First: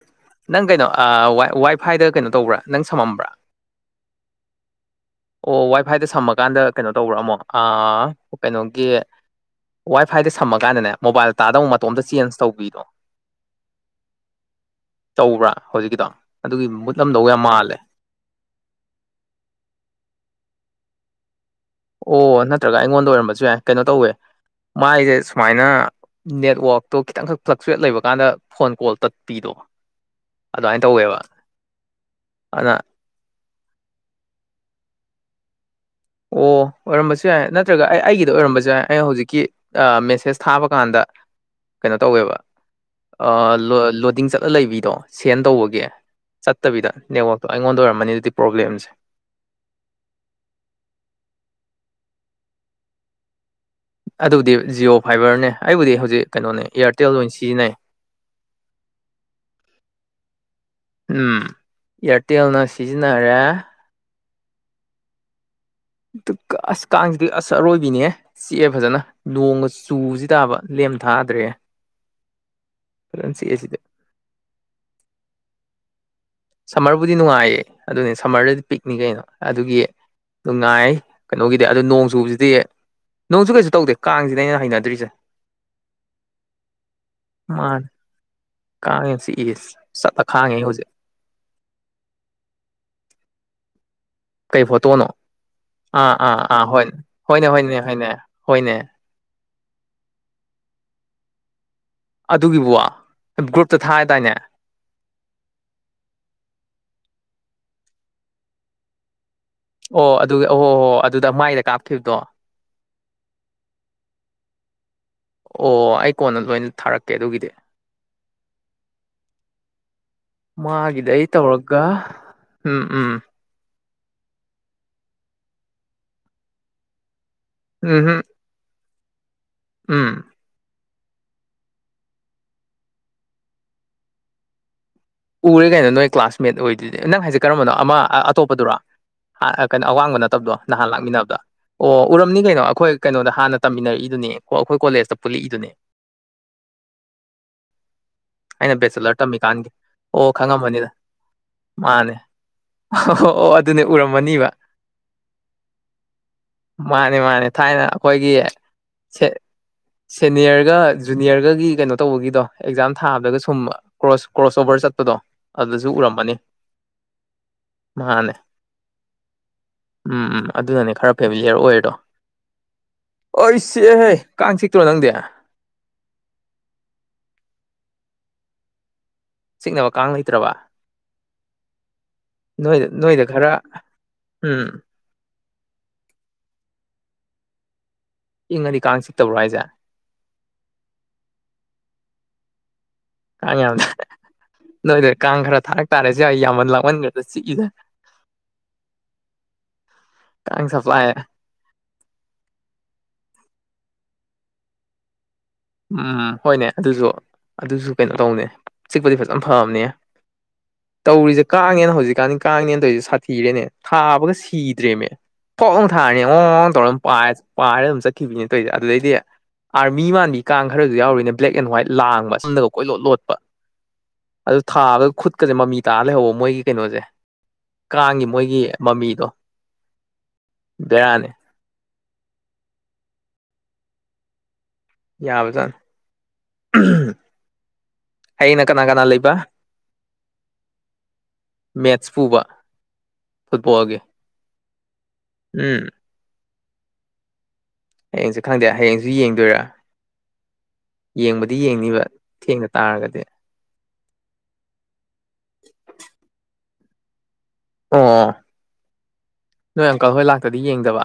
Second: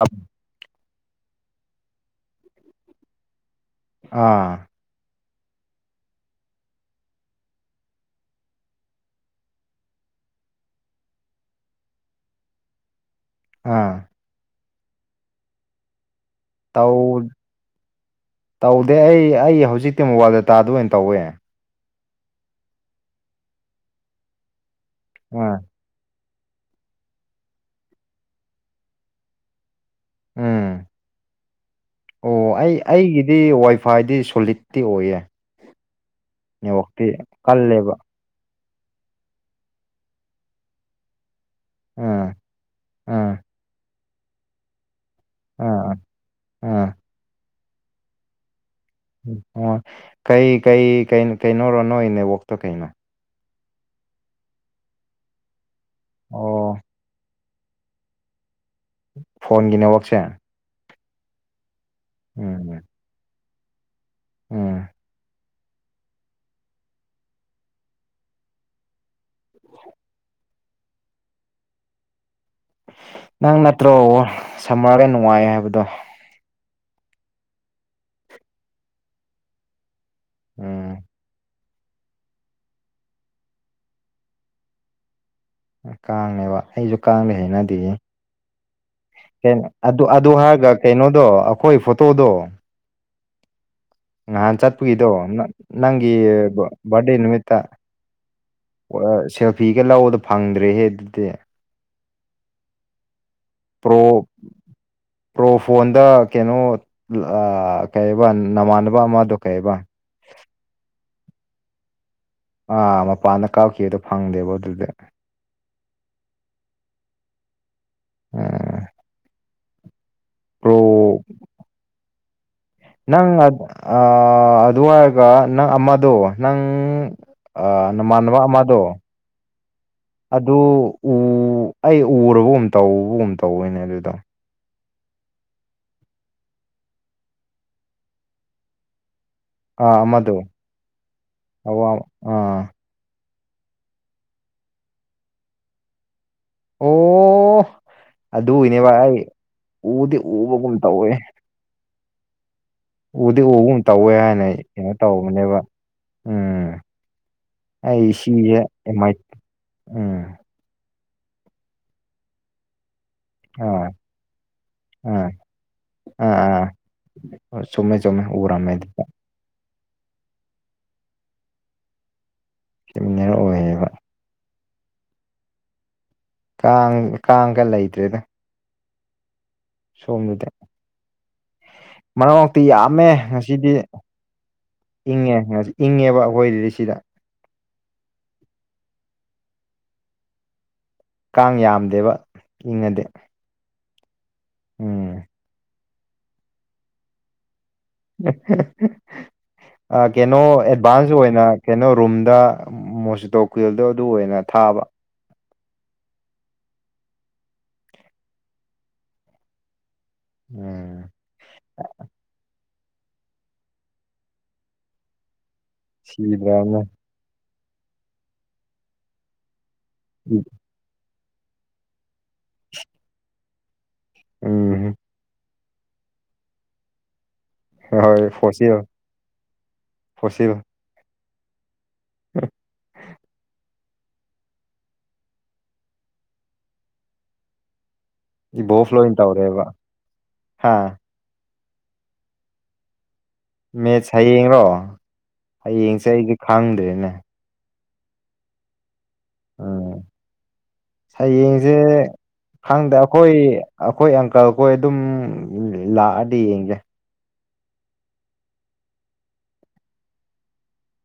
ꯑꯝ ꯅꯪ ꯀꯩꯅꯣ ꯋꯥꯏꯐꯥꯏꯗ ꯀꯩꯅꯣ ꯇꯧꯕ꯭ꯔꯥ ꯅꯪ ꯁꯝꯃꯝꯕ꯭ꯔꯥ ꯑꯥ ꯑꯣ ꯋꯥꯏꯐꯥꯏꯗ ꯁꯝꯃꯀꯥꯟꯗ ꯀꯩꯅꯣ ꯇꯧꯕ꯭ꯔꯥꯝꯃꯣ ꯀꯩꯅꯣꯒꯤ ꯋꯥꯏ ꯐꯥꯏꯗ ꯁꯝꯃ ꯀꯥꯟꯗꯅꯦ ꯃꯣꯕꯥꯏꯜ ꯇꯥꯗꯕ ꯃꯇꯣꯝꯇ ꯆꯦꯟꯖ ꯇꯧꯕꯤꯗꯣ ꯑꯥ ꯇꯧꯕ꯭ꯔꯥ ꯍꯧꯖꯤꯛꯀꯤꯗꯣ ꯑꯗꯨꯒꯤ ꯇꯧ ꯃꯨꯠꯂꯝꯗꯧꯕ ꯌꯥꯝ ꯃꯥꯜꯂꯦ ꯇꯧꯗꯦ ꯑꯩ ꯑꯩ ꯍꯧꯖꯤꯛꯇꯤ ꯃꯣꯕꯥꯏꯜ ꯗꯇꯥꯗꯨ ꯑꯣꯏꯅ ꯇꯧꯋꯦ ꯑꯣ ꯅꯠꯇ꯭ꯔꯒ ꯑꯩꯉꯣꯟꯗ ꯑꯣꯏꯔꯝꯕꯁꯨ ꯌꯥꯏ ꯀꯩꯅꯣ ꯇꯧꯋꯦ ꯃꯥꯏꯁꯦ ꯑꯥ ꯁꯨꯃꯥꯏꯅ ꯅꯦꯠꯋꯥꯛꯇꯣ ꯈꯤꯇꯪꯈꯛ ꯐ꯭ꯂꯛꯆꯨꯋꯦꯠ ꯂꯩꯕꯀꯥꯟꯗ ꯐꯣꯟ ꯀꯣꯜ ꯇꯠꯄꯤꯗꯣ ꯎꯝ ꯑꯗꯨꯃꯥꯏꯅ ꯇꯧꯋꯦꯕ ꯑꯣ ꯑꯗꯨꯅ ꯑꯩ ꯑꯩꯒꯤꯗꯤ ꯋꯥꯏꯐ ꯈ꯭ꯋꯥꯏꯗꯤ ꯁꯣꯂꯤꯠꯇꯇꯤ ꯑꯣꯏꯌꯦ ꯑꯣ ꯅꯦꯠꯋꯥꯛꯇꯤ ꯑꯣꯏꯔꯝꯕꯁꯨ ꯌꯥꯏ ꯅꯠꯇ꯭ꯔꯒ ꯀꯜꯂꯦꯕ ꯑꯩ ꯑꯩꯒꯤꯗꯤ ꯑꯗꯨ ꯑꯣꯏꯔꯝꯕꯁꯨ ꯌꯥꯏ ꯑꯩꯅ ꯍꯧꯖꯤꯛꯀꯤ ꯃꯦꯁꯦꯁ ꯊꯥꯕ ꯀꯥꯟꯗ ꯀꯩꯅꯣ ꯑꯥ ꯇꯧꯋꯦꯕ ꯑꯥ ꯂꯣꯗꯤꯡ ꯆꯠꯂ ꯂꯩꯕꯤꯗꯣ ꯁꯦꯟ ꯇꯧꯕꯒꯤ ꯑꯥ ꯑꯥ ꯆꯠꯇꯕꯤꯗ ꯅꯦꯠꯋꯥꯛꯇꯣ ꯑꯩꯉꯣꯟꯗ ꯑꯣꯏꯔꯝꯃꯅꯤ ꯑꯗꯨꯗꯤ ꯄ꯭ꯔꯣꯕ꯭ꯂꯦꯝꯁꯦ ꯑꯣ ꯀꯩ ꯀꯩ ꯀꯩꯅ ꯀꯩꯅꯧꯣꯔꯣ ꯅꯣꯏ ꯅꯦꯋꯣꯛꯇꯣ ꯀꯩꯅꯣ ꯑꯗꯨꯗꯤ ꯖꯤꯌꯑꯣ ꯐꯥꯏꯕꯔꯅꯦ ꯑꯩꯕꯨꯗꯤ ꯍꯧꯖꯤꯛ ꯀꯩꯅꯣꯅꯦ ꯑꯣ ꯑꯦꯌꯥꯔꯇꯦꯜ ꯑꯣꯏꯅꯁꯤ ꯆꯤꯅꯦ ꯐꯣꯟꯒꯤ ꯅꯦꯠꯋꯥꯛꯁꯦ ꯎꯝ ꯏꯌꯥꯔꯇꯦꯜꯅ ꯎꯝ ꯁꯤꯖꯤꯟꯅꯔꯦ ꯎꯝ ꯑꯁ ꯀꯥꯡꯁꯤꯗꯤ ꯑꯁ ꯑꯔꯣꯏꯕꯤꯅꯦ ꯆꯤꯛꯑꯦ ꯐꯖꯅ ꯅꯣꯡꯒ ꯆꯨꯁꯤ ꯇꯥꯕ ꯂꯦꯝ ꯊꯥꯗ꯭ꯔꯦ ꯐꯖꯅ ꯅꯪ ꯆꯤꯛꯑꯦ ꯁꯤꯗꯤ ꯅꯠꯇ꯭ꯔꯣ ꯁꯝꯃꯔꯒ ꯅꯨꯡꯉꯥꯏ ꯍꯥꯏꯕꯗꯣ ꯁꯝꯃꯔꯕꯨꯗꯤ ꯅꯨꯡꯉꯥꯏꯌꯦ ꯑꯗꯨꯅꯤ ꯁꯝꯃꯔꯗꯗꯤ ꯄꯤꯛꯅꯤ ꯀꯩꯅꯣ ꯑꯗꯨꯒꯤ ꯅꯨꯡꯉꯥꯏ ꯎꯝ ꯀꯩꯅꯣꯒꯤ ꯑꯗꯨꯗꯣ ꯅꯣꯡ ꯆꯨꯕꯁꯤꯗꯤ ꯅꯣꯡꯁꯨ ꯀꯩꯁꯨ ꯇꯧꯗꯦ ꯀꯥꯡꯁꯤꯅ ꯑꯩꯅ ꯍꯩꯅꯗ꯭ꯔꯤꯁꯦ ꯀꯥꯡꯉꯦꯕ ꯑꯩꯁꯨ ꯀꯥꯡꯂꯦ ꯍꯥꯏꯅꯗꯤ ꯀꯁꯦ ꯅ ꯑꯗꯨ ꯑꯗꯨ ꯍꯥꯏꯔꯒ ꯀꯩꯅꯣꯗꯣ ꯑꯩꯈꯣꯏ ꯐꯣꯇꯣꯗꯣ ꯅꯍꯥꯟ ꯀꯩ ꯐꯣꯇꯣꯅꯣ ꯆꯠꯄꯒꯤꯗꯣ ꯅꯪꯒꯤ ꯑꯥ ꯑꯥ ꯑꯥ ꯍꯣꯏꯅꯦ ꯕꯥꯔꯗꯦ ꯍꯣꯏꯅꯦ ꯅꯨꯃꯤꯠꯇ ꯍꯣꯏꯅꯦ ꯍꯣꯏꯅꯦ ꯍꯣꯏꯅꯦ ꯁꯦꯜꯐꯤꯒ ꯂꯧꯕꯗꯣ ꯐꯪꯗ꯭ꯔꯦꯍꯦ ꯑꯗꯨꯗꯤ ꯑꯗꯨꯒꯤꯕꯨ ꯒ꯭ꯔꯨꯞꯇ ꯄ꯭ꯔꯣ ꯊꯥꯗꯥꯏꯅꯦ ꯄ꯭ꯔꯣ ꯐꯣꯟꯗ ꯀꯩꯅꯣ ꯑ ꯀꯩꯕ ꯅꯃꯥꯟꯅ ꯕ ꯃꯥꯗꯨ ꯀꯩꯕ ꯑꯣ ꯑꯗꯨ ꯑꯍꯣ ꯍꯍꯣ ꯑꯗꯨꯗ ꯃꯥꯏꯗ ꯀꯥꯞꯈꯤꯕꯗꯣ ꯑꯥ ꯃꯄꯥꯟꯗ ꯀꯥꯞꯈꯤꯗꯣ ꯐꯪꯗꯦꯕ ꯑꯗꯨꯗꯥ ꯑꯣ ꯑꯩ ꯀꯣꯟꯅ ꯂꯣꯏꯅ ꯊꯥꯔꯛꯀꯦ ꯑꯗꯨꯒꯤꯗꯤ ꯄ꯭ꯔꯣ ꯃꯥꯒꯤꯗ ꯑꯩ ꯇꯧꯔꯒ ꯎꯝ ꯎꯝ ꯅꯪ ꯑ ꯥꯗꯨꯍꯥꯏꯔꯒ ꯅꯪ ꯑꯃꯗꯣ ꯅꯪ ꯑꯥ ꯎꯝꯍꯝ ꯅꯃꯥꯟꯅꯕ ꯑꯃꯗꯣ ꯎꯝ ꯑꯗꯨ ꯎ ꯑꯩ ꯎꯔꯕꯒꯨꯝ ꯇꯧꯕꯒꯨꯝ ꯇꯧꯏꯅꯦ ꯑꯗꯨꯗꯣ ꯎꯔꯦ ꯀꯥꯏꯅꯣ ꯅꯣꯏ ꯀ꯭ꯂꯥꯁꯃꯦꯠ ꯑꯣꯏꯗꯨꯗꯤ ꯅꯪ ꯍꯥꯏꯁꯦ ꯀꯔꯝꯕꯅꯣ ꯑꯃ ꯑꯇꯣꯞꯄꯗꯨꯔꯣ ꯀꯩꯅꯣ ꯑꯥ ꯑꯋꯥꯡꯕ ꯑꯃꯗꯣ ꯅꯠꯇꯕꯗꯣ ꯅꯍꯥꯟ ꯂꯥꯛꯃꯤꯟꯅꯕꯗ ꯑꯋꯥ ꯑꯣ ꯎꯔꯝꯅꯤ ꯀꯩꯅꯣ ꯑꯥ ꯑꯩꯈꯣꯏ ꯀꯩꯅꯣꯗ ꯍꯥꯟꯅ ꯇꯝꯃꯤꯟꯅꯔꯛꯏꯗꯨꯅꯦ ꯑꯩꯈꯣꯏ ꯀꯣꯂꯦꯖꯇ ꯄꯨꯜꯂꯛꯏꯗꯨꯅꯦ ꯑꯣ ꯑꯩꯅ ꯑꯗꯨꯒꯤꯅꯦꯕ ꯕꯦꯆ‌ꯦꯂꯔ ꯑꯩ ꯇꯝꯃꯤꯀꯥꯟ ꯎꯗꯤ ꯑꯣ ꯎꯕꯒꯨꯝ ꯈꯪꯉꯝꯃꯅꯤꯗ ꯇꯧꯋꯦ ꯃꯥꯅꯦ ꯑꯣ ꯎꯗꯤ ꯑꯣ ꯎꯒꯨꯝ ꯑꯗꯨꯅꯦ ꯇꯧꯋꯦ ꯍꯥꯏꯅ ꯎꯔꯝꯃꯅꯤꯕ ꯑꯩ ꯀꯩꯅꯣ ꯇꯧꯕꯅꯦꯕ ꯎꯝ ꯃꯥꯅ‌ꯦ ꯃꯥꯅ‌ꯦ ꯊꯥꯏꯅ ꯑꯩ ꯑꯩꯈꯣꯏꯒꯤ ꯁꯤꯁꯦ ꯑꯦꯃꯥꯏ ꯁ‌ꯦ ꯎꯝ ꯁꯦꯅꯤꯌꯔꯒ ꯖꯨꯅꯤꯌꯔꯒꯒꯤ ꯀꯩꯅꯣ ꯇꯧꯕꯒꯤꯗꯣ ꯑꯦꯛꯖꯥꯝ ꯊꯥꯕꯗꯒ ꯁꯨꯝ ꯑꯥ ꯀ꯭ꯔꯣꯁ ꯀ꯭ꯔꯣꯁ ꯑꯣꯕꯔ ꯆꯠ ꯗꯣ ꯑꯥ ꯑꯗꯨꯗꯁꯨ ꯑꯥ ꯎꯔꯝꯃꯅꯤ ꯑꯥ ꯍꯣꯏ ꯆꯨꯝꯃꯦ ꯆꯨꯝꯃꯦ ꯃꯥꯅꯦ ꯎꯔꯝꯃꯦ ꯑꯗꯨꯗ ꯎꯝ ꯎꯝ ꯑꯗꯨꯅꯅꯦ ꯈꯔ ꯐꯦꯃꯤꯂꯤꯌꯔ ꯑꯣꯏꯔꯤꯗꯣ ꯁꯦꯃꯤꯅꯔ ꯑꯥꯏꯁ ꯑꯣꯏꯌꯦꯕ ꯆꯤꯛꯑꯦꯍꯩ ꯀꯥꯡ ꯆꯤꯛꯇ꯭ꯔꯣ ꯅꯪꯗꯤ ꯀꯥꯡ ꯀꯥꯡꯒ ꯂꯩꯇ꯭ꯔꯦꯗ ꯆꯤꯛꯅꯕ ꯀꯥꯡ ꯁꯣꯝꯗꯗꯤ ꯂꯩꯇ꯭ꯥꯔꯕ ꯃꯔꯛ ꯃꯔꯛꯇꯤ ꯌꯥꯝꯃꯦ ꯈꯔ ꯉꯁꯤꯗꯤ ꯎꯝ ꯏꯪꯉꯦ ꯏꯪꯉꯦꯕ ꯑꯩꯈꯣꯏꯖꯤꯗꯤ ꯁꯤꯗ ꯏꯪꯉꯗꯤ ꯀꯥꯡ ꯆꯤꯛꯇꯕ꯭ꯔꯣ ꯍꯥꯏꯖ‌ꯦ ꯀꯥꯡ ꯌꯥꯝꯗꯦꯕ ꯏꯪꯉꯗꯤ ꯀꯥꯡ ꯌꯥꯝꯅ ꯅꯣꯏꯗ ꯎꯝ ꯀꯥꯡ ꯈꯔ ꯊꯥꯔꯛ ꯇꯥꯔꯦ ꯁꯋꯥꯏ ꯌꯥꯃꯟ ꯂꯥꯛꯃꯟꯒ꯭ꯔꯦꯗ ꯆꯤꯛꯏꯖ‌ꯦ ꯑ ꯀꯩꯅꯣ ꯀꯥꯡ ꯁꯄ꯭ꯂꯥꯏ ꯑꯦꯗꯚꯥꯟꯁ ꯑꯣꯏꯅ ꯀꯩꯅꯣ ꯔꯨꯝꯗ ꯃꯣꯁꯤꯇꯣ ꯀꯨꯏꯜꯗꯣ ꯑꯗꯨ ꯑꯣꯏꯅ ꯊꯥꯕ ꯎꯝ ꯍꯣꯏꯅꯦ ꯑꯗꯨꯁꯨ ꯑꯗꯨꯁꯨ ꯀꯩꯅꯣ ꯇꯧꯅꯦ ꯆꯤꯛꯄꯗꯤ ꯐꯖꯅ ꯐꯕꯅꯦ [unintelligible] ꯇꯧꯔꯤꯖ‌ꯦ ꯀꯥꯡꯅꯦꯅ ꯍꯧꯖꯤꯛꯀꯥꯟ ꯀꯥꯡꯅꯦꯅ ꯇ‌ꯣꯏꯖ‌ꯦ ꯁꯥꯊꯤꯔꯦꯅꯦ ꯊꯥꯕꯒ ꯁꯤꯗ꯭ꯔꯦꯃꯦ ꯐꯣꯛ ꯂꯥꯎ ꯊꯥꯔꯅꯤ ꯑꯣꯉ ꯁꯤꯗ꯭ꯔꯅ ꯇꯧꯔ ꯄꯥꯏ ꯄꯥꯏꯔ ꯑꯗꯨꯝ ꯆꯠꯈꯤꯕꯤꯅꯦ ꯇ‌ꯣꯏꯖꯦ ꯑꯗꯨꯗꯩꯗꯤ ꯑꯥꯔꯃꯤ ꯃꯥꯟꯕꯤ ꯥꯀꯥꯡ ꯈꯔꯥꯖꯨ ꯌꯥꯎꯔꯤꯅꯦ ꯕ꯭ꯂꯦꯛ ꯑꯦꯟ ꯍ꯭ꯋꯥꯏꯠ ꯂꯥꯡꯕ ꯁꯝꯗꯒ ꯀꯣꯏ ꯂꯣꯠ ꯂꯣꯠꯄ ꯑꯗꯨ ꯎꯝ ꯊꯥꯕꯒ ꯈꯨꯠ ꯀꯖ‌ꯦ ꯃꯃꯤ ꯇꯥꯔ ꯂꯩꯍꯧꯕ ꯃꯣꯏꯒꯤ ꯀꯩꯅꯣꯖ‌ꯦ ꯀꯥꯡꯒꯤ ꯍꯣꯏ ꯃꯣꯏꯒꯤ ꯐꯣꯁꯤꯜ ꯃꯃꯤꯗꯣ ꯐꯣꯁꯤꯜ ꯕꯦꯔꯥꯅꯦ [inaudible] ꯌꯥꯕꯖꯥꯟ ꯍꯌ‌ꯦꯡꯅ ꯀꯅꯥ ꯏꯕꯣꯐ ꯀꯅꯥ ꯂꯣꯏ ꯂꯩꯕ ꯇꯧꯔꯦꯕ ꯍꯥ ꯃꯦꯠꯁ ꯄꯨꯕꯥ ꯃꯦꯠꯁ ꯍꯌꯦꯡꯔꯣ ꯎꯝ ꯍꯌꯦꯡꯁꯦ ꯑꯩꯗꯤ ꯈꯪꯗ꯭ꯔꯦꯅꯦ ꯍꯌꯦꯡꯁ‌ꯦ ꯈꯪꯗꯦ ꯍꯌꯦꯡꯁ‌ꯦ ꯌꯦꯡ ꯗꯣꯏꯔ ꯎꯝ ꯌꯦꯡꯕꯗꯤ ꯍꯌꯦꯡꯁꯦ ꯌꯦꯡꯅꯤꯕ ꯊꯦꯡꯅ ꯇꯥꯔꯒꯗꯤ ꯑꯈꯣꯏ ꯑꯪꯀꯜꯈꯣꯏ ꯑꯗꯨꯝ ꯂꯥꯛꯑꯗꯤ ꯌꯦꯡꯗ‌ꯦ ꯑꯣ ꯅꯣꯏ ꯑꯪꯀꯜ ꯍꯣꯏ ꯂꯥꯛꯇꯗꯤ ꯌꯦꯡꯗꯕ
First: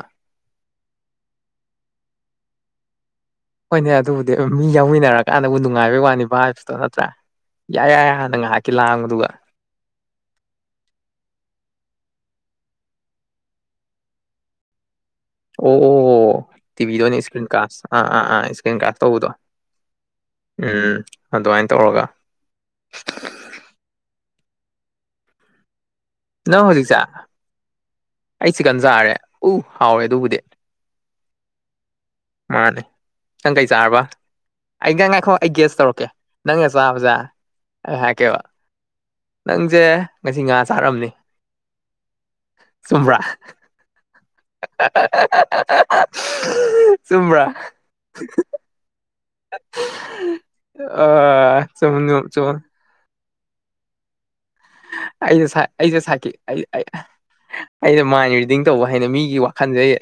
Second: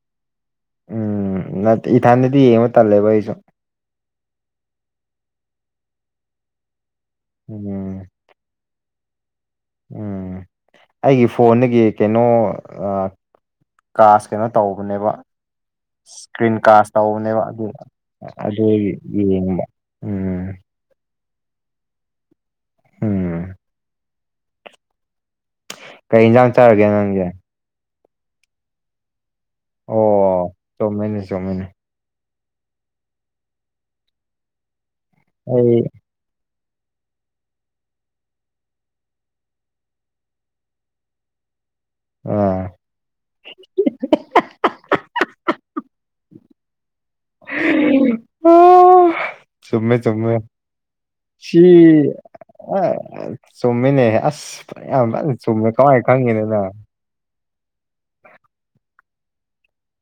ꯎꯝ ꯅꯠ ꯏꯊꯟꯗꯗꯤ ꯌꯦꯡꯕ ꯇꯜꯂꯦꯕ ꯑꯩꯁꯨ ꯍꯣꯏꯅꯦ ꯑꯗꯨꯕꯨꯗꯤ ꯃꯤ ꯌꯥꯎꯃꯤꯟꯅꯔꯀꯥꯟꯗꯕꯨ ꯅꯨꯡꯉꯥꯏꯕꯩ ꯋꯥꯅꯤ ꯚꯥꯏꯚ꯭ꯁꯇꯣ ꯅꯠꯇ꯭ꯔꯥ ꯌꯥꯏ ꯎꯝ ꯌꯥꯏ ꯉꯥꯏꯍꯥꯛꯀꯤ ꯂꯥꯡꯕꯗꯨꯒ ꯎꯝ ꯑꯩꯒꯤ ꯐꯣꯟꯗꯒꯤ ꯀꯩꯅꯣ ꯑꯥ ꯀꯥꯁ ꯀꯩꯅꯣ ꯇꯧꯕꯅꯦꯕ ꯑꯣ ꯑꯣ ꯑ‌ꯣ ꯏꯁꯀ꯭ꯔꯤꯟ ꯀꯥꯁ ꯇꯤꯚꯤꯗ ꯑꯣꯏꯅ ꯇꯧꯕꯅꯦꯕ ꯏꯁꯀ꯭ꯔꯤꯟ ꯑꯗꯨ ꯀꯥꯁ ꯑꯥ ꯑꯥ ꯑꯥ ꯑꯗꯨ ꯏꯁꯀ꯭ꯔꯤꯟ ꯀꯥꯁ ꯇꯧꯕꯗꯣ ꯌꯦꯡꯕ ꯎꯝ ꯎꯝ ꯑꯗꯨꯃꯥꯏ ꯇꯧꯔꯒ ꯎꯝ ꯀꯩ ꯌꯦꯟꯖꯥꯡ ꯅꯪ ꯆꯥꯔꯒꯦ ꯍꯧꯖꯤꯛꯁꯦ ꯅꯪꯒꯤ ꯑꯩ ꯆꯤꯛꯀꯟ ꯆꯥꯔꯦ ꯎ ꯍꯥꯎꯔꯦ ꯑꯗꯨꯕꯨꯗꯤ ꯑꯣ ꯆꯨꯝꯃꯤꯅꯦ ꯆꯨꯝꯃꯤꯅꯦ ꯃꯥꯅꯦ ꯅꯪ ꯀꯩ ꯆꯥꯔꯕ ꯑꯩ ꯉꯥꯏꯈꯣ ꯑꯩ ꯒꯦꯁ ꯇꯧꯔꯛꯀꯦ ꯅꯪ ꯆꯕꯖꯦ ꯑꯩ ꯍꯥꯏꯔꯛꯀꯦꯕ ꯅꯪꯁꯦ ꯉꯁꯤ ꯉꯥ ꯆꯥꯔꯝꯅꯤ ꯑ ꯆꯨꯝꯕ꯭ꯔꯥ ꯆꯨꯝꯕ꯭ꯔꯥ ꯆꯨꯝꯃꯦ ꯆꯨꯝꯃꯦ ꯑ ꯆꯨꯝ ꯁꯤ ꯆꯨꯝ ꯑ ꯆꯨꯝꯃꯤꯅꯦ ꯑꯁ ꯌꯥꯝ ꯐꯖꯅ ꯑꯩꯁꯦ ꯆꯨꯝꯃꯦ ꯀꯃꯥꯏ ꯑꯩꯁꯦ ꯁꯥꯏꯀꯤ ꯈꯪꯉꯤꯅꯣ ꯑꯩ ꯅꯪ ꯑꯩꯅ ꯃꯥꯏꯟ ꯔꯤꯗꯤꯡ ꯇꯧꯕ ꯍꯩꯅ ꯃꯤꯒꯤ ꯋꯥꯈꯜꯖꯦ ꯑꯩ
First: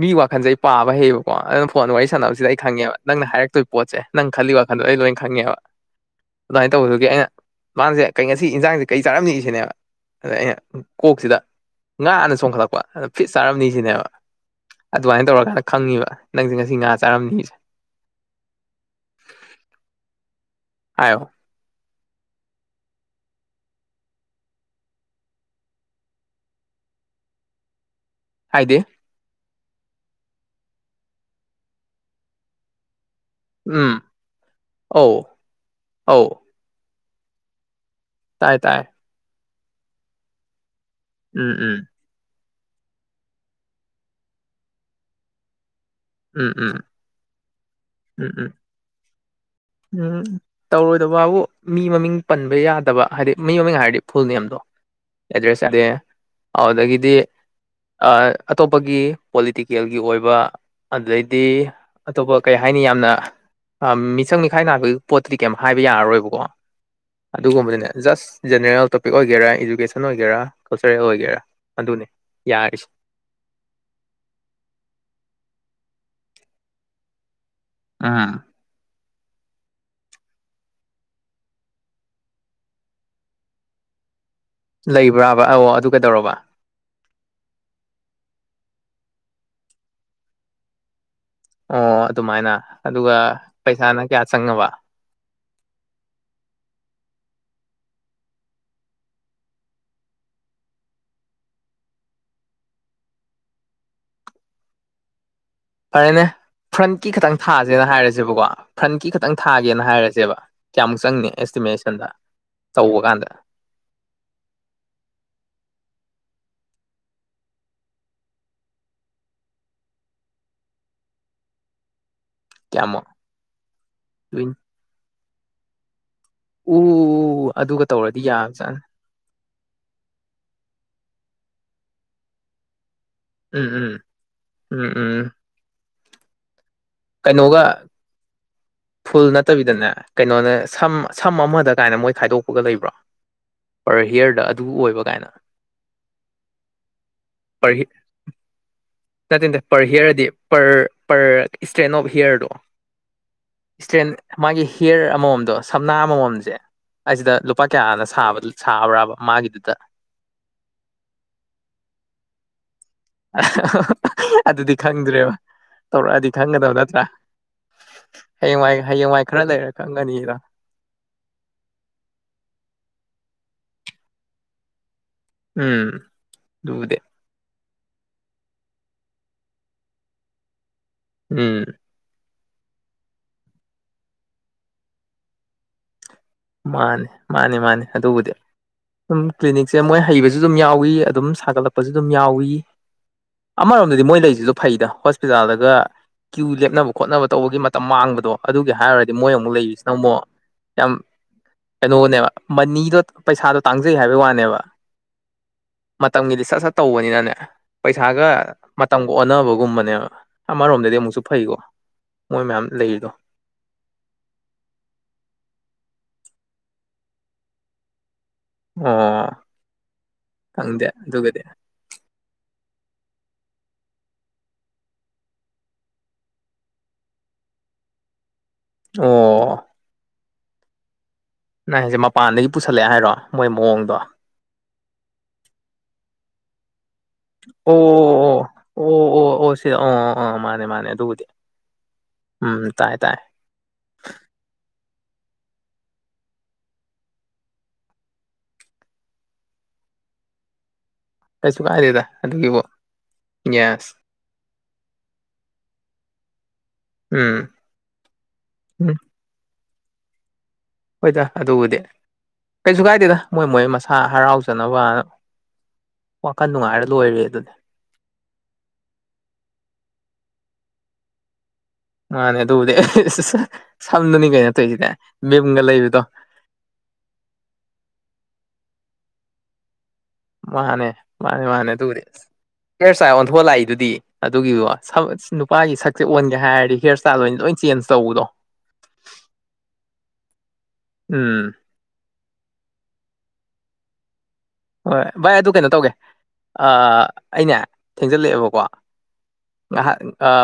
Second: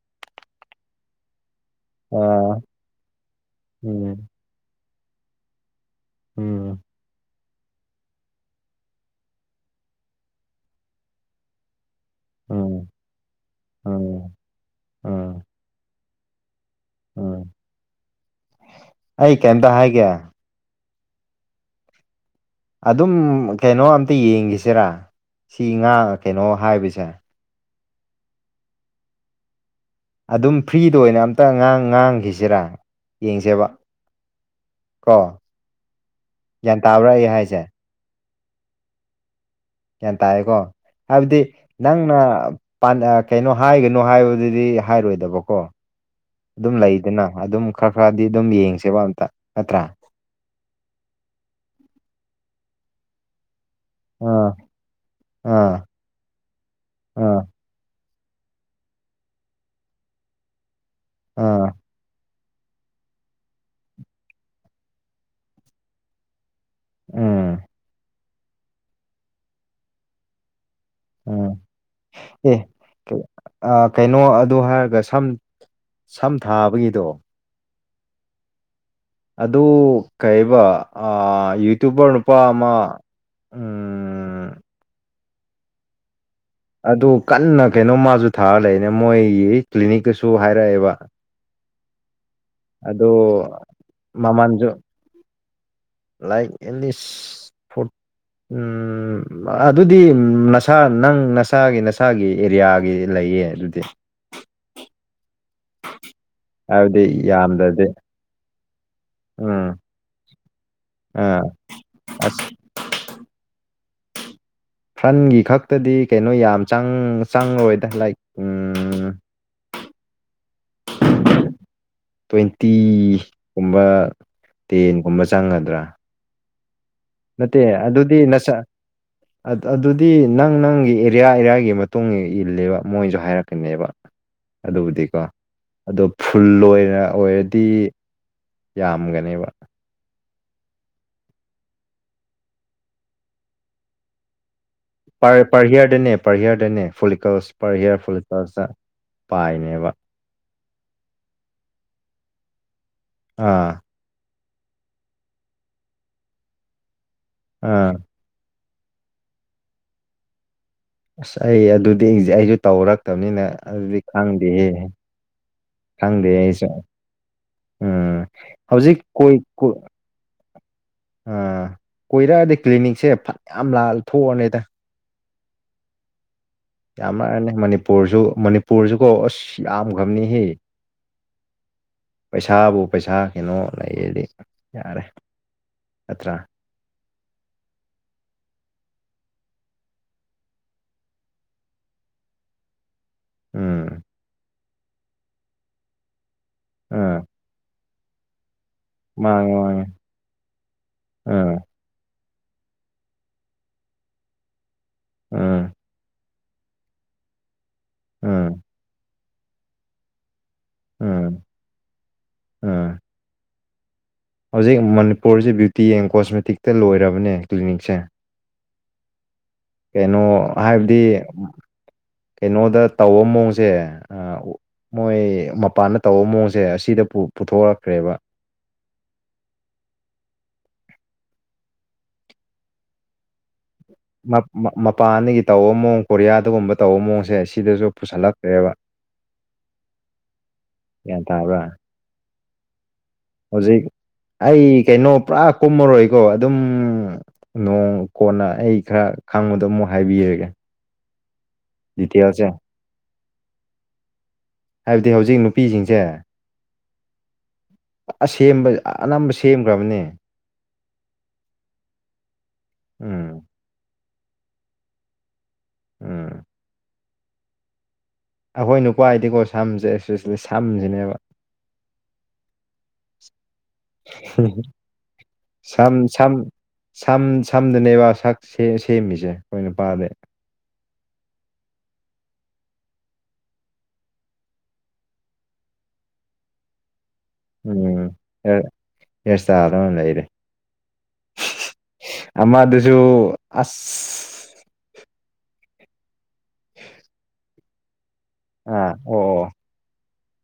ꯃꯤꯒꯤ ꯋꯥꯈꯜꯖꯦ ꯑꯩ ꯄꯥꯕ ꯍꯩꯌꯦꯕ ꯀꯣ ꯑꯗꯨꯅ ꯐꯣꯟꯗ ꯋꯥꯔꯤ ꯁꯥꯟꯅꯕꯁꯤꯗ ꯑꯥ ꯑꯩ ꯈꯪꯉꯦꯕ ꯅꯪꯅ ꯍꯥꯏꯔꯛꯇꯣꯏꯕ ꯄꯣꯠꯁꯦ ꯎꯝ ꯅꯪ ꯈꯜꯂꯤ ꯋꯥꯈꯜꯗꯣ ꯑꯩ ꯂꯣꯏ ꯈꯪꯉꯦꯕ ꯑꯗꯨꯃꯥꯏꯅ ꯎꯝ ꯇꯧꯕꯗꯨꯒꯤ ꯑꯩꯅ ꯃꯥꯁꯦ ꯀꯩ ꯉ ꯁꯤ ꯏꯟꯖꯥꯡꯖꯦ ꯀꯩ ꯆꯥꯔꯝꯅꯤ ꯁꯤꯅꯦꯕ ꯑꯗ ꯑꯩꯅ ꯀꯣꯛꯁꯤꯗ ꯉꯥꯅ ꯆꯣꯡꯈꯠꯂꯛꯄ ꯎꯝ ꯑꯗ ꯐꯤꯁ ꯆꯥꯔꯝꯅꯤ ꯁꯤꯅꯦꯕ ꯎꯝ ꯑꯗꯨꯃꯥꯏꯅ ꯎꯝ ꯇꯧꯔꯀꯥꯟꯗ ꯈꯪꯉꯤꯕ ꯅꯪꯁ‌ꯦ ꯉꯁꯤ ꯉꯥ ꯎꯝ ꯆꯥꯔꯝꯅꯤꯁ‌ꯦ ꯑꯩ ꯀꯩꯝꯇ ꯍꯥꯏꯒꯦ ꯍꯥꯏꯌꯣ ꯑꯗꯨꯝ ꯀꯩꯅꯣ ꯑꯝꯇ ꯌꯦꯡꯒꯤꯁꯤꯔꯥ ꯁꯤ ꯉꯥ ꯀꯩꯅꯣ ꯍꯥꯏꯕꯖꯦ ꯍꯥꯏꯗꯤ ꯑꯗꯨꯝ ꯐ꯭ꯔꯤꯗ ꯑꯣꯏꯅ ꯑꯝꯇꯥ ꯉꯥꯡ ꯉꯥꯡꯒꯤꯁꯤꯔꯥ ꯌꯦꯡꯁꯦꯕ ꯎꯝ ꯑꯧ ꯀꯣ ꯑꯧ ꯒ꯭ꯌꯥꯟ ꯇꯥꯕ꯭ꯔꯥ ꯑꯩ ꯍꯥꯏꯁꯦ ꯇꯥꯏ ꯇꯥꯏ ꯒ꯭ꯌꯥꯟ ꯇꯥꯥꯏꯌꯦꯀꯣ ꯍꯥꯏꯕꯗꯤ ꯎꯝ ꯎꯝ ꯅꯪꯅ ꯄꯥꯟꯗ ꯀꯩꯅꯣ ꯍꯥꯏꯒꯅꯨ ꯍꯥꯏꯕꯗꯨꯗꯤ ꯍꯥꯏꯔꯣꯏꯗꯕꯀꯣ ꯎꯝ ꯑꯗꯨꯝ ꯎꯝ ꯂꯩꯗꯅ ꯑꯗꯨꯝ ꯈꯔ ꯈꯔꯗꯤ ꯎꯝ ꯑꯗꯨꯝ ꯎꯝ ꯌꯦꯡꯁꯦꯕ ꯑꯝꯇ ꯅꯠꯇ꯭ꯔꯥ ꯎꯝ ꯇꯧꯔꯣꯏꯗꯕꯕꯨ ꯃꯤ ꯃꯃꯤꯡ ꯄꯟꯕ ꯌꯥꯗꯕ ꯍꯥꯏꯗꯤ ꯃꯤ ꯃꯃꯤꯡ ꯍꯥꯏꯔꯗꯤ ꯐꯨꯜ ꯑꯥ ꯅꯦꯝꯗꯣ ꯑꯦꯗꯦꯁ ꯑꯥ ꯌꯤꯗꯦ ꯑꯗꯨꯗꯒꯤꯗꯤ ꯑꯥ ꯑ ꯑꯇꯣꯞꯄꯒꯤ ꯄꯣꯂꯤꯇꯤꯀꯦꯜꯒꯤ ꯑꯣꯏꯕ ꯑꯗꯩꯗꯤ ꯑꯥ ꯑꯇꯣꯞꯄ ꯀꯩ ꯍꯥꯏꯅꯤ ꯌꯥꯝꯅ ꯑ ꯃꯤꯆꯪ ꯃꯤꯈꯥꯏ ꯅꯥꯕꯒꯤ ꯄꯣꯠꯇꯨꯗꯤ ꯀꯩꯝ ꯍꯥꯏꯕ ꯌꯥꯔꯔꯣꯏꯕꯀꯣ ꯎꯝ ꯑꯗꯨꯒꯨꯝꯕꯅꯦ ꯖꯁ ꯖꯦꯅꯔꯦꯜ ꯇꯣꯄꯤꯛ ꯑꯣꯏꯒꯦꯔꯥ ꯏꯗꯨꯀꯦꯁꯟ ꯑꯣꯏꯒꯦꯔꯥ ꯀꯜꯆꯔꯦꯜ ꯑꯣꯏꯒꯦꯔꯥ ꯎꯝ ꯑꯗꯨꯅꯦ ꯌꯥꯔꯤꯁꯤ ꯑ ꯀꯩꯅꯣ ꯑꯗꯨ ꯍꯥꯏꯔꯒ ꯁꯝ ꯁꯝ ꯊꯥꯕꯒꯤꯗꯣ ꯎꯝ ꯑꯗꯨ ꯀꯩꯕ ꯑ ꯌꯨꯇ꯭ꯌꯨꯕꯔ ꯅꯨꯄꯥ ꯑꯃ ꯎꯝ ꯂꯩꯕ꯭ꯔꯥꯕ ꯑꯧ ꯑꯗꯨ ꯀꯩꯗꯧꯔꯕ ꯑꯗꯨ ꯀꯟꯅ ꯀꯩꯅꯣ ꯃꯥꯖꯨ ꯊꯥꯔ ꯂꯩꯔꯦ ꯃꯣꯏꯒꯤ ꯀ꯭ꯂꯤꯅꯤꯛꯀꯁꯨ ꯍꯥꯏꯔꯛꯑꯦꯕ ꯑꯣ ꯑꯗꯨꯃꯥꯏꯅ ꯑꯗꯣ ꯑꯗꯨꯒ ꯄꯩꯁꯥꯅ ꯀꯌꯥ ꯆꯪꯉꯕ ꯃꯃꯜꯁꯨ ꯂꯥꯏꯛ ꯑꯦꯠꯂꯤꯁ ꯐꯣꯔꯠ ꯎꯝ ꯑꯗꯨꯗꯤ ꯅꯁꯥ ꯅꯪ ꯅꯁꯥꯒꯤ ꯅꯁꯥꯒꯤ ꯑꯦꯔꯤꯌꯥꯒꯤ ꯂꯩꯌꯦ ꯑꯗꯨꯗꯤ ꯐꯔꯦꯅꯦ ꯍꯥꯏꯕꯗꯤ ꯐ꯭ꯔꯟꯀꯤ ꯈꯤꯇꯪ ꯌꯥꯝꯗ꯭ꯔꯗꯤ ꯊꯥꯁꯦꯅ ꯍꯥꯏꯔꯁꯦꯕꯀꯣ ꯐ꯭ꯔꯟꯀꯤ ꯈꯤꯇꯪ ꯎꯝ ꯊꯥꯒꯦꯅ ꯍꯥꯏꯔꯁꯦꯕ ꯀꯌꯥꯃꯨꯛ ꯆꯪꯅꯤ ꯑꯥ ꯑꯦꯁꯇꯤꯃꯦꯁꯟꯗ ꯑꯁ ꯇꯧꯕ ꯀꯥꯟꯗ ꯐ꯭ꯔꯟꯒꯤ ꯈꯛꯇꯗꯤ ꯀꯩꯅꯣ ꯌꯥꯝ ꯆꯪ ꯆꯪꯉ‌ꯣꯏꯗ ꯂꯥꯏꯛ [unintelligible] ꯇ꯭ꯋꯦꯟꯇꯤ ꯀꯌꯥꯃꯨꯛ ꯒꯨꯝꯕ ꯇ꯭ꯋꯦꯟ ꯇꯦꯟ ꯒꯨꯝꯕ ꯆꯪꯒꯗ꯭ꯔꯥ ꯎ ꯑꯗꯨꯒ ꯇꯧꯔꯗꯤ ꯌꯥꯕꯥꯖꯥꯠꯅꯤ ꯑꯗꯨ ꯑꯗꯨꯗꯤ ꯅꯪ ꯅꯪꯒꯤ ꯑꯦꯔꯤꯌꯥ ꯑꯦꯔꯤꯌꯥꯒꯤ ꯃꯇꯨꯡ ꯏꯜꯂꯦꯕ ꯃꯣꯏꯅꯁꯨ ꯎꯝ ꯍꯥꯏꯔꯛꯀꯅꯦꯕ ꯎꯝ ꯎꯝ ꯎꯝ ꯑꯗꯨꯕꯨꯗꯤꯀꯣ ꯑꯗꯣ ꯐꯨꯜ ꯑꯣꯏꯔ ꯀꯩꯅꯣꯒ ꯐꯨꯜ ꯌꯥꯝꯒꯅꯦꯕ ꯅꯠꯇꯕꯤꯗꯅꯦ ꯀꯩꯅꯣꯅꯦ ꯁꯝ ꯁꯝ ꯑꯃꯗ ꯀꯥꯏꯅ ꯃꯣꯏ ꯈꯥꯏꯗꯣꯛꯄꯒ ꯂꯩꯕ꯭ꯔꯣ ꯄꯔ ꯍꯤꯌꯔꯗ ꯑꯗꯨ ꯑꯣꯏꯕ ꯀꯥꯏꯅ ꯄꯔ ꯄꯔꯍꯤꯌꯥꯔ ꯗꯅꯦ ꯄꯔꯍꯤꯌꯥꯔ ꯗꯅꯦ [unintelligible] ꯄꯔ ꯍꯤ ꯄꯔꯍꯤꯌꯥꯔ [unintelligible] ꯅꯠꯇꯦ ꯅꯠꯇꯦ ꯄꯔ ꯍꯤꯌꯔ ꯍꯥꯏꯗꯤ ꯄꯔ ꯄꯔ ꯏꯁꯇ꯭ꯔꯦꯟ ꯑꯣꯐ ꯍꯤꯌꯔꯗꯣ ꯑꯥ ꯏꯁꯇ꯭ꯔꯦꯟ ꯃꯥꯒꯤ ꯍꯤꯌꯔ ꯑꯃꯃꯝꯗꯣ ꯁꯝꯅꯥ ꯑꯃꯃꯝꯁꯦ ꯑꯁꯤꯗ ꯂꯨꯄꯥ ꯑꯥ ꯀꯌꯥꯅ ꯁꯥꯕ ꯁꯥꯕ꯭ꯔꯥꯕ ꯃꯥꯒꯤꯗꯨꯗ ꯑꯁ ꯑꯩ ꯑꯗꯨꯗꯤ ꯑꯩꯁꯦ ꯑꯩꯁꯨ ꯇꯧꯔ [unintelligible] ꯑꯗꯨꯗꯤ ꯈꯪꯗ꯭ꯔꯦꯕ ꯈꯪꯗꯦ ꯇꯧꯔꯛꯑꯗꯤ ꯑꯩꯁꯨ ꯈꯪꯒꯗꯕ ꯅꯠꯇ꯭ꯔꯥ ꯎꯝ ꯍꯌꯦꯡꯋꯥꯏ ꯍꯧꯖꯤꯛ ꯍꯌꯦꯡꯋꯥꯏ ꯈꯔ ꯂꯩꯔ ꯈꯪꯒꯅꯤꯗ ꯎꯪ ꯀꯣꯏꯔꯛꯑꯗꯤ ꯀ꯭ꯂꯤꯅꯤꯛꯁꯦ ꯐꯅꯌꯥꯝ ꯂꯥꯜ ꯊꯣꯛꯑꯅꯤꯗ ꯎꯝ ꯗꯨꯕꯨ ꯀꯃꯥꯏ ꯍꯥꯏꯅꯤ ꯃꯅꯤꯄꯨꯔꯁꯨ ꯃꯅꯤꯄꯨꯔꯁꯨꯀꯣ ꯑꯁ ꯌꯥꯝꯒ꯭ꯔꯝꯅꯤꯍꯦ ꯎꯝ ꯄꯩꯁꯥꯕꯨ ꯄꯩꯁꯥ ꯀꯩꯅꯣ ꯂꯩꯔꯗꯤ ꯌꯥꯔꯦ ꯅꯠꯇ꯭ꯔꯥ ꯃꯥꯅꯤ ꯃꯥꯅꯤ ꯃꯥꯅꯤ ꯑꯗꯨꯕꯨꯗꯤ ꯁꯨꯝ ꯀ꯭ꯂꯤꯅꯤꯛꯁꯦ ꯃꯣꯏ ꯍꯩꯕꯁꯨ ꯑꯗꯨꯝ ꯌꯥꯎꯏ ꯑꯗꯨꯝ ꯁꯥꯒꯠꯂꯛꯄꯁꯨ ꯑꯗꯨꯝ ꯌꯥꯎꯏ ꯑꯃꯔꯣꯝꯗꯗꯤ ꯎꯝ ꯃꯣꯏ ꯂꯩꯁꯤꯁꯨ ꯐꯩꯗ ꯍꯣꯁꯄꯤꯇꯥꯜꯗꯒ ꯀ꯭ꯌꯨ ꯂꯦꯞꯅꯕ ꯎꯝ ꯈꯣꯠꯅꯕ ꯇꯧꯕꯒꯤ ꯃꯠ ꯇ ꯃꯥꯡꯕꯗꯣ ꯑꯗꯨꯒꯤ ꯍꯥꯏꯔꯨꯔꯗꯤ ꯃꯣꯏ ꯑꯃꯨꯛ ꯃꯥꯡꯉꯦ ꯃꯥꯡꯉꯦ ꯂꯩꯕꯁꯤꯅ ꯑꯃꯨꯛ ꯌꯥꯝ ꯎꯝ ꯀꯩꯅꯣꯅꯦꯕ ꯃꯅꯤꯗꯣ ꯄꯩꯁꯥꯗꯣ ꯇꯥꯡꯖꯩ ꯍꯥꯏꯕꯩ ꯋꯥꯅꯦꯕ ꯎꯝ ꯃꯇꯝꯒꯤꯗꯤ ꯁꯠ ꯁꯠ ꯇꯧꯕꯅꯤꯅꯅꯦ ꯄꯩꯁꯥꯒ ꯎꯝ ꯃꯇꯝꯒ ꯑꯣꯟꯅꯕꯒꯨꯝꯕꯅꯦꯕ ꯑꯃꯔꯣꯝꯗꯗꯤ ꯑꯃꯨꯛꯁꯨ ꯎꯝ ꯐꯩꯀꯣ ꯃꯣꯏ ꯃꯌꯥꯝ ꯎꯝ ꯂꯩꯔꯤꯗꯣ ꯍꯧꯖꯤꯛ ꯃꯅꯤꯄꯨꯔꯁꯦ ꯕ꯭ꯌꯨꯇꯤ ꯑꯦꯟ ꯀꯣꯁꯃꯦꯇꯤꯛꯇ ꯂꯣꯏꯔꯕꯅꯦ ꯀ꯭ꯂꯤꯅꯤꯛꯁꯦ ꯑꯣ ꯀꯩꯅꯣ ꯈꯪꯗꯦ ꯍꯥꯏꯕꯗꯤ ꯑꯗꯨꯒꯗꯤ ꯀꯩꯅꯣꯗ ꯇꯧꯕ ꯃꯑꯣꯡꯁꯦ ꯑꯥ ꯃꯣꯏ ꯃꯄꯥꯟꯗ ꯇꯧꯕ ꯃꯑꯣꯡꯁꯦ ꯑꯁꯤꯗ ꯄꯨ ꯄꯨꯊꯣꯔꯣꯔꯛꯈ꯭ꯔꯦꯕ ꯑꯣ ꯅꯪꯁꯦ ꯃꯄꯥꯟꯗꯒꯤ ꯄꯨꯁꯜꯂꯛꯑꯦ ꯍꯥꯏꯔꯣ ꯃꯣꯏ ꯃꯑꯣꯡꯗꯣ ꯃꯞ ꯃꯄꯥꯟꯗꯒꯤ ꯇꯧꯕ ꯃꯑꯣꯡ ꯀꯣꯔꯤꯌꯥꯗꯒꯨꯝꯕ ꯇꯧꯕ ꯃꯑꯣꯡꯁ ꯑꯣ ꯑꯣ ꯑꯣ ꯑꯣ ꯑꯣ ꯑꯣ ꯁꯤꯗ ꯑ ꯑ ꯃꯥꯅꯦ ꯃꯥꯅꯦ ꯒ꯭ꯌꯥꯟ ꯑꯗꯨꯕꯨꯗꯤ ꯇꯥꯕ꯭ꯔꯥ ꯎꯝ ꯇꯥꯏ ꯇꯥꯏ ꯍꯧꯖꯤꯛ ꯑꯩ ꯀꯩꯅꯣ ꯄꯨꯔꯥ ꯀꯨꯝꯃꯔꯣꯏꯀꯣ ꯑꯗꯨꯝ ꯅꯣꯡ ꯀꯣꯟꯅ ꯑꯩ ꯈꯔ ꯈꯪꯕꯗꯣ ꯑꯃꯨꯛ ꯍꯥꯏꯕꯤꯔꯒꯦ ꯀꯩꯁꯨ ꯀꯥꯏꯗꯦꯗ ꯗꯤꯇꯦꯜꯁꯦ ꯑꯗꯨꯒꯤꯕꯨ ꯒ꯭ꯌꯥꯁ ꯍꯥꯏꯕꯗꯤ ꯍꯧꯖꯤꯛ ꯅꯨꯄꯤꯁꯤꯡꯁꯦ ꯎꯝ ꯑꯁꯦꯝꯕ ꯎꯝ ꯑꯅꯝꯕ ꯁꯦꯝꯈ꯭ꯔꯕꯅꯦ ꯍꯣꯏꯗ ꯑꯗꯨꯕꯨꯗꯤ ꯀꯩꯁꯨ ꯀꯥꯏꯗꯦꯗ ꯎꯝ ꯃꯣꯏ ꯃꯣꯏ ꯃꯁꯥ ꯍꯔꯥꯎꯖꯅꯕꯅ ꯎꯝ ꯋꯥꯈꯟ ꯅꯨꯡꯉꯥꯏꯔ ꯂꯣꯏꯔꯦ ꯑꯗꯨꯅꯦ ꯑꯩꯈꯣꯏ ꯅꯨꯄꯥꯒꯤꯗꯤꯀꯣ ꯁꯝꯁꯦ ꯑꯦꯁꯤꯁꯅꯤ ꯁꯝꯁꯤꯅꯦꯕ ꯃꯥꯅꯦ ꯑꯗꯨꯕꯨꯗꯤ [unintelligible] ꯁꯝꯗꯅꯤ ꯀꯩꯅꯣꯇꯧꯔꯤꯁꯤꯗꯦ ꯃꯤꯝꯒ ꯁꯝ ꯂꯩꯕꯗꯣ ꯁꯝ ꯁꯝ ꯁꯝꯗꯅꯦꯕ ꯁꯛ ꯁꯦ ꯁꯦꯝꯃꯤꯁꯦ ꯑꯩꯈꯣꯏꯅ ꯅꯨꯄꯥꯗꯤ ꯃꯥꯅꯦ ꯃꯥꯅꯦ ꯃꯥꯅꯦ ꯑꯗꯨꯕꯨꯗꯤ ꯍꯤꯌꯔ ꯏꯁꯇꯥꯏꯜ ꯑꯣꯟꯊꯣꯛꯑ ꯂꯥꯛꯏꯗꯨꯗꯤ ꯑꯗꯨꯒꯤꯕꯣ ꯁꯝ ꯅꯨꯄꯥꯒꯤ ꯁꯛꯁꯦ ꯑꯣꯟꯒꯦ ꯍꯥꯏꯔꯗꯤ ꯍꯤꯌꯔ ꯏꯁꯇꯥꯏꯜ [unintelligible] ꯎꯝ ꯍꯦꯌꯔ ꯇꯧꯕꯗꯣ ꯍꯦꯌꯔ ꯏꯁꯇꯥꯏꯜꯗ ꯑꯣꯏꯅ ꯂꯩꯔꯦ ꯎꯝ [unintelligible] ꯑꯃꯥ ꯑꯗꯨꯁꯨ ꯑꯁ ꯍꯣꯏꯣꯏ ꯚꯥꯏ ꯑꯗꯨ ꯀꯩꯅꯣ ꯇꯧꯒꯦ ꯑꯅꯦ ꯊꯦꯡꯖꯜꯂꯛꯑꯦꯕꯀꯣ ꯑ ꯑꯣ ꯑꯣ ꯉꯥꯏꯍꯥꯛ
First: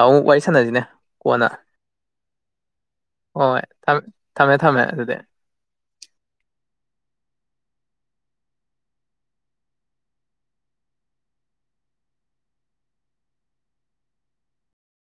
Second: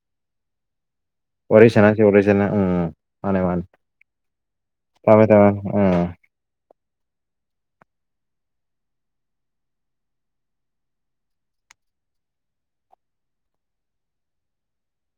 ꯑꯃꯨꯛ ꯋꯥꯔꯤ ꯁꯥꯟꯅꯁꯤꯅꯦ ꯀꯣꯟꯅ ꯋꯥꯔꯤ ꯁꯥꯟꯅꯁꯤ ꯋꯥꯔꯤ ꯁꯥꯟꯅ ꯎꯝ ꯃꯥꯅꯦ ꯍꯣꯏ ꯃꯥꯅꯦ ꯊ ꯊꯝꯃꯦ ꯊꯝꯃꯦ ꯑꯗꯨꯗꯤ ꯇꯥꯃꯦ ꯇꯥꯃꯦ ꯑꯥ